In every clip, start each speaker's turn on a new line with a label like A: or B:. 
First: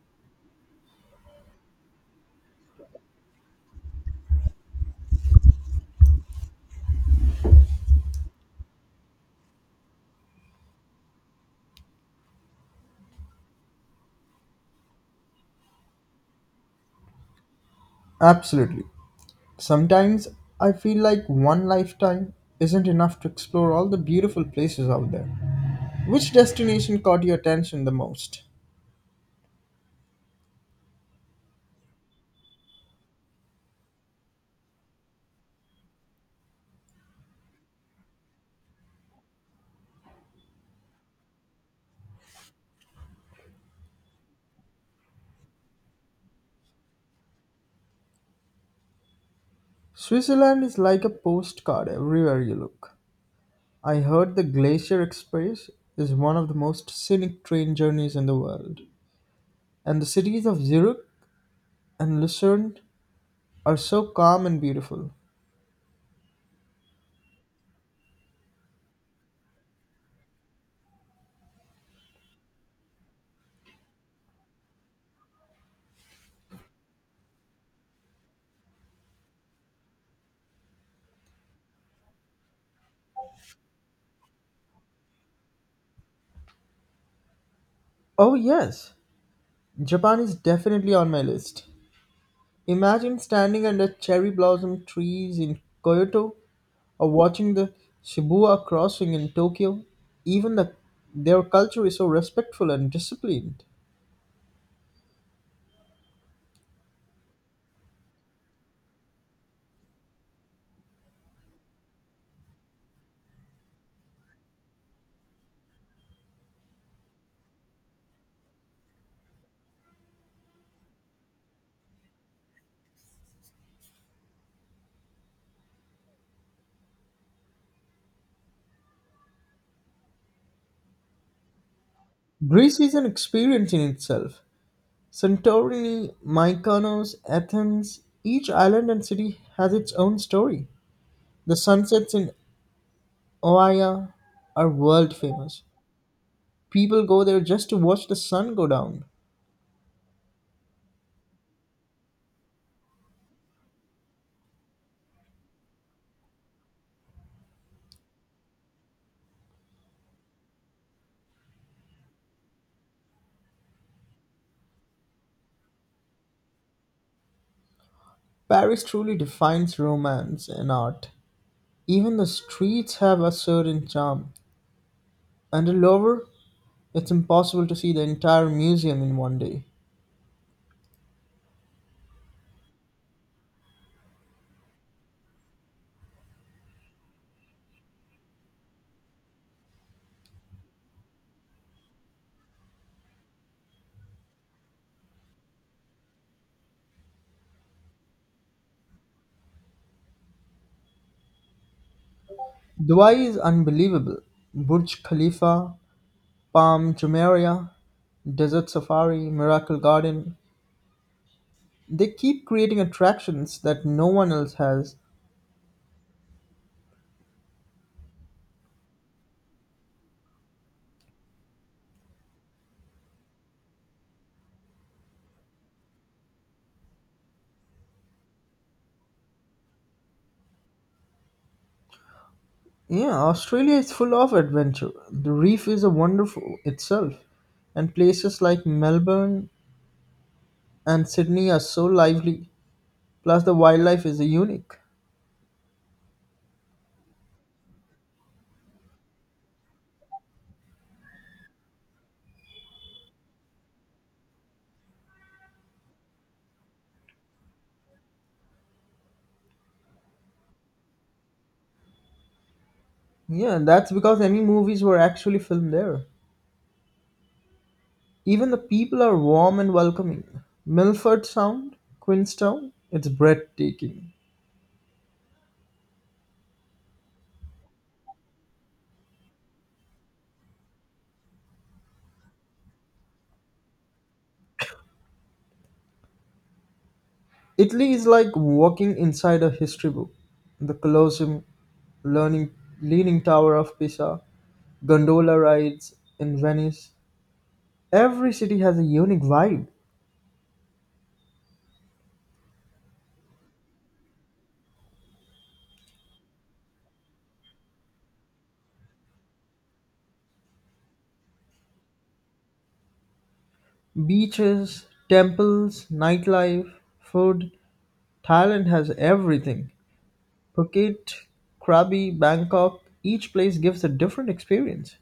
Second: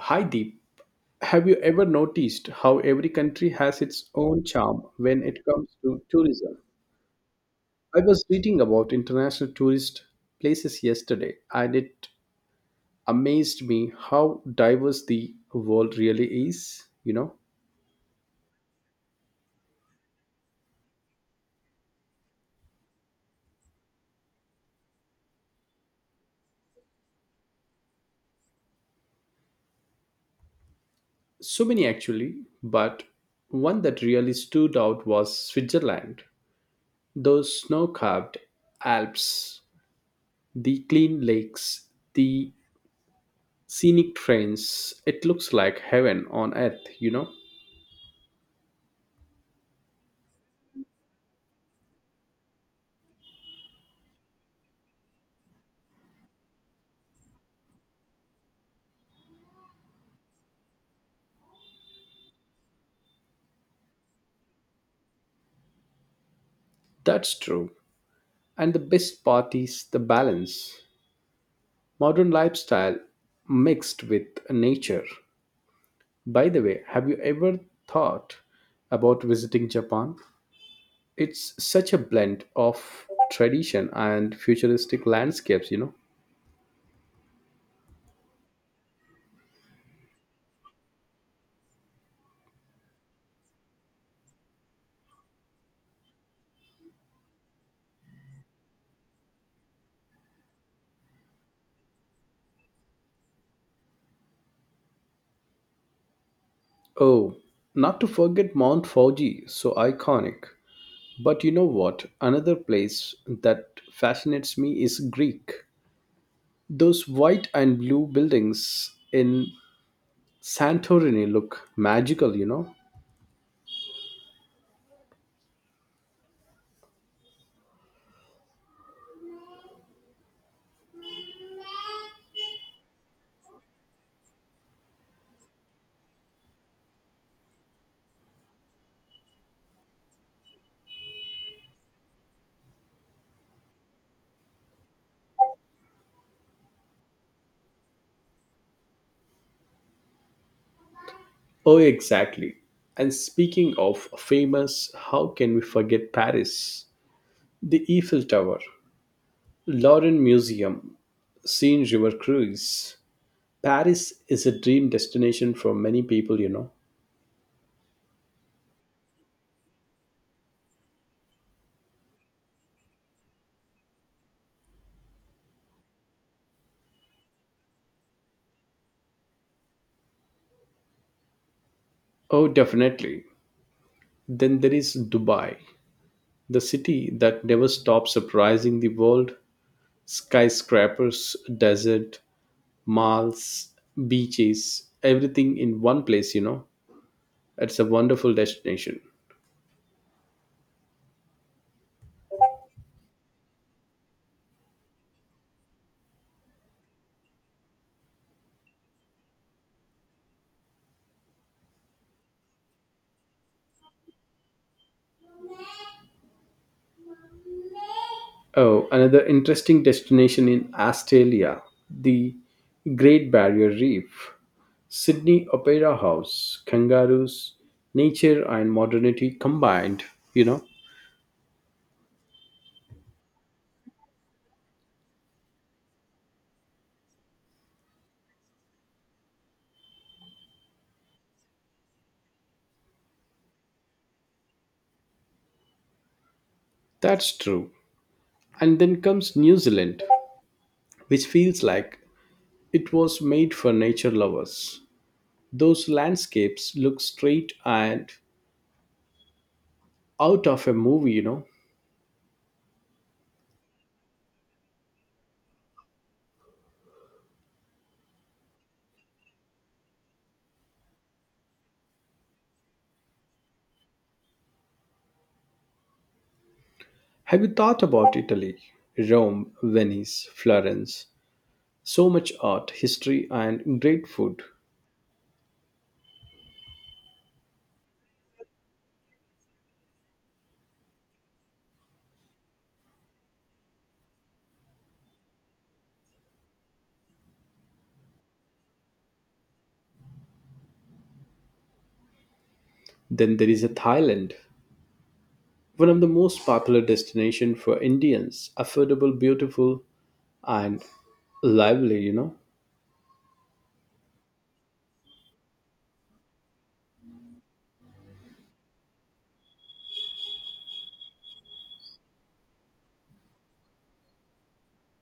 A: Hi Deep, have you ever noticed how every country has its own charm when it comes to tourism? I was reading about international tourist places yesterday and it amazed me how diverse the world really is, you know.
B: Absolutely. Sometimes I feel like one lifetime isn't enough to explore all the beautiful places out there. Which destination caught your attention the most?
A: So many actually, but one that really stood out was Switzerland. Those snow capped Alps, the clean lakes, the scenic trains, it looks like heaven on earth, you know.
B: Switzerland is like a postcard everywhere you look. I heard the Glacier Express is one of the most scenic train journeys in the world. And the cities of Zurich and Lucerne are so calm and beautiful.
A: That's true. And the best part is the balance. Modern lifestyle mixed with nature. By the way, have you ever thought about visiting Japan? It's such a blend of tradition and futuristic landscapes.
B: Oh, yes, Japan is definitely on my list. Imagine standing under cherry blossom trees in Kyoto or watching the Shibuya crossing in Tokyo. Even the, their culture is so respectful and disciplined.
A: Oh, not to forget Mount Fuji, so iconic. But you know what? Another place that fascinates me is Greek. Those white and blue buildings in Santorini look magical, you know?
B: Greece is an experience in itself. Santorini, Mykonos, Athens, each island and city has its own story. The sunsets in Oia are world famous. People go there just to watch the sun go down.
A: Oh, exactly. And speaking of famous, how can we forget Paris? The Eiffel Tower, Lauren Museum, Seine River Cruise. Paris is a dream destination for many people, you know?
B: Paris truly defines romance and art. Even the streets have a certain charm, and the Louvre, it's impossible to see the entire museum in one day.
A: Oh, definitely. Then there is Dubai, the city that never stops surprising the world. Skyscrapers, desert, malls, beaches, everything in one place, you know? It's a wonderful destination.
B: Dubai is unbelievable. Burj Khalifa, Palm Jumeirah, Desert Safari, Miracle Garden. They keep creating attractions that no one else has.
A: Oh, another interesting destination in Australia, the Great Barrier Reef, Sydney Opera House, kangaroos, nature and modernity combined, you know.
B: Yeah, Australia is full of adventure. The reef is a wonderful itself, and places like Melbourne and Sydney are so lively. Plus, the wildlife is unique.
A: That's true. And then comes New Zealand, which feels like it was made for nature lovers. Those landscapes look straight and out of a movie.
B: Yeah, that's because any movies were actually filmed there. Even the people are warm and welcoming. Milford Sound, Queenstown, it's breathtaking.
A: Have you thought about Italy? Rome, Venice, Florence. So much art, history, and great food.
B: Italy is like walking inside a history book. The Colosseum, learning, Leaning Tower of Pisa, gondola rides in Venice. Every city has a unique vibe.
A: Then there is a Thailand, one of the most popular destinations for Indians. Affordable, beautiful, and lively.
B: Beaches, temples, nightlife, food. Thailand has everything. Phuket, Krabi, Bangkok, each place gives a different experience.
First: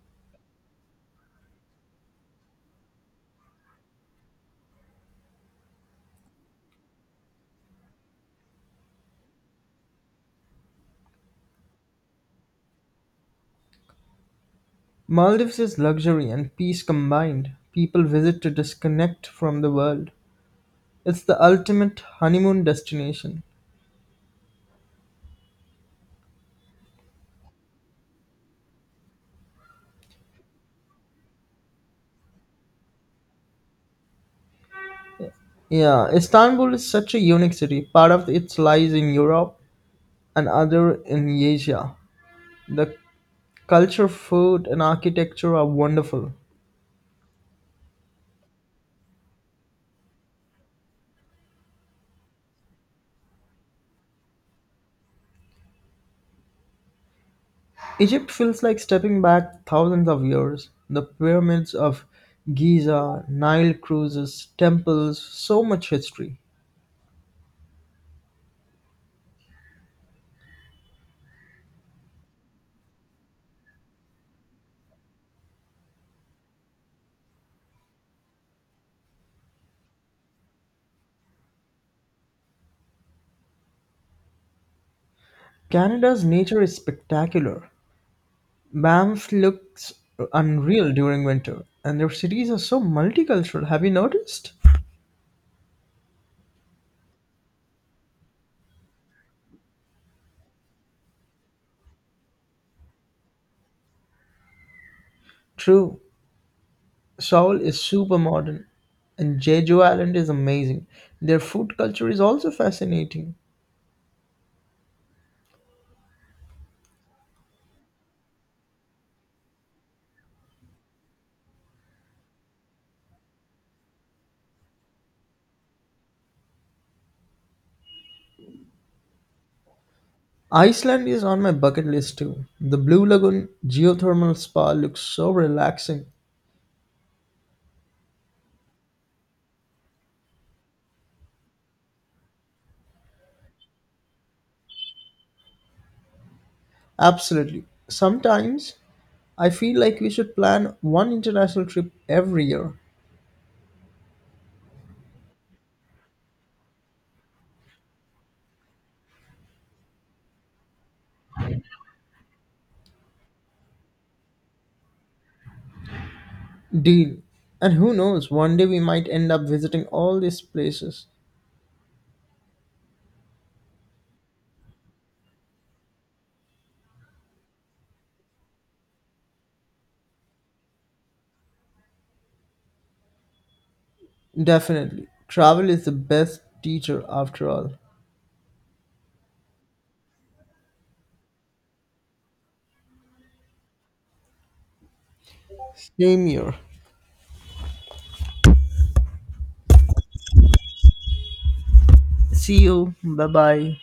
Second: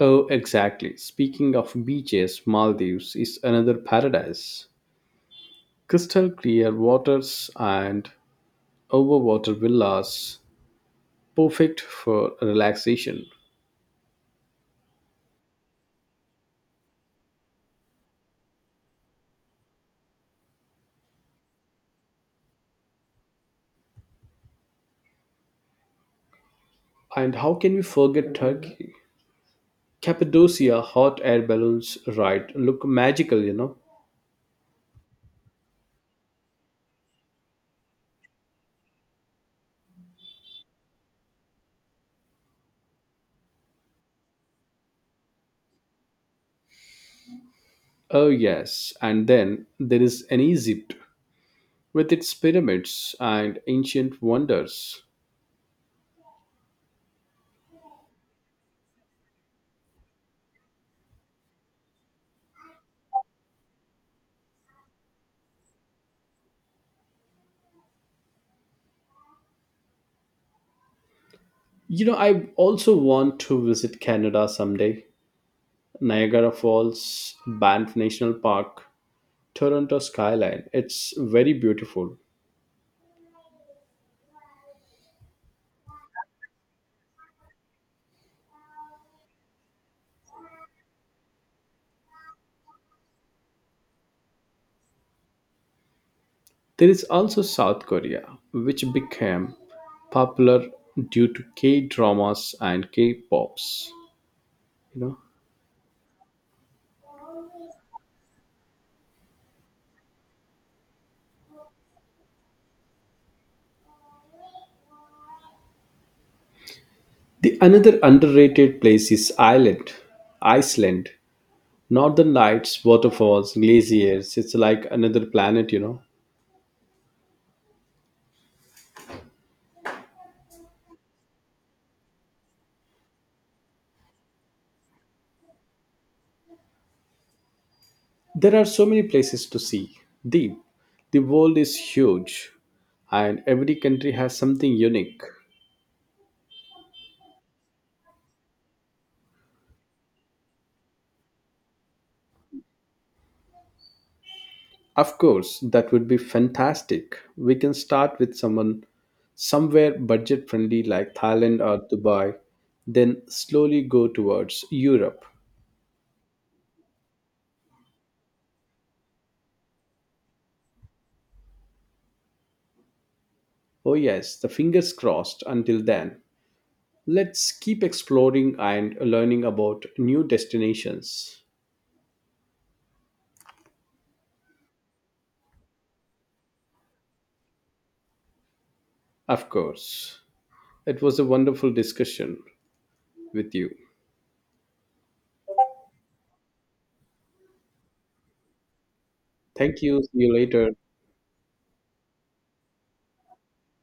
A: Oh, exactly. Speaking of beaches, Maldives is another paradise. Crystal clear waters and overwater villas, perfect for relaxation.
B: Maldives is luxury and peace combined. People visit to disconnect from the world. It's the ultimate honeymoon destination.
A: And how can we forget Turkey? Cappadocia hot air balloons ride look magical.
B: Yeah, Istanbul is such a unique city. Part of it lies in Europe and other in Asia. The culture, food, and architecture are wonderful.
A: Oh, yes. And then there is an Egypt with its pyramids and ancient wonders.
B: Egypt feels like stepping back thousands of years. The pyramids of Giza, Nile cruises, temples, so much history.
A: You know, I also want to visit Canada someday. Niagara Falls, Banff National Park, Toronto skyline. It's very beautiful.
B: Canada's nature is spectacular. Banff looks unreal during winter, and their cities are so multicultural. Have you noticed?
A: There is also South Korea, which became popular due to K dramas and K pops. You know,
B: True, Seoul is super modern, and Jeju Island is amazing. Their food culture is also fascinating.
A: the another underrated place is Ireland, Iceland. Northern Lights, waterfalls, glaciers. It's like another planet.
B: Iceland is on my bucket list too. The Blue Lagoon geothermal spa looks so relaxing.
A: There are so many places to see. The the world is huge and every country has something unique.
B: Absolutely. Sometimes I feel like we should plan one international trip every year.
A: Of course, that would be fantastic. We can start with someone somewhere budget friendly like Thailand or Dubai, then slowly go towards Europe.
B: Deal. And who knows, one day we might end up visiting all these places.
A: Oh yes, the fingers crossed until then. Let's keep exploring and learning about new destinations.
B: Definitely. Travel is the best teacher after all.
A: Of course. It was a wonderful discussion with you.
B: Same here.
A: Thank you. See you later.
B: See you. Bye bye.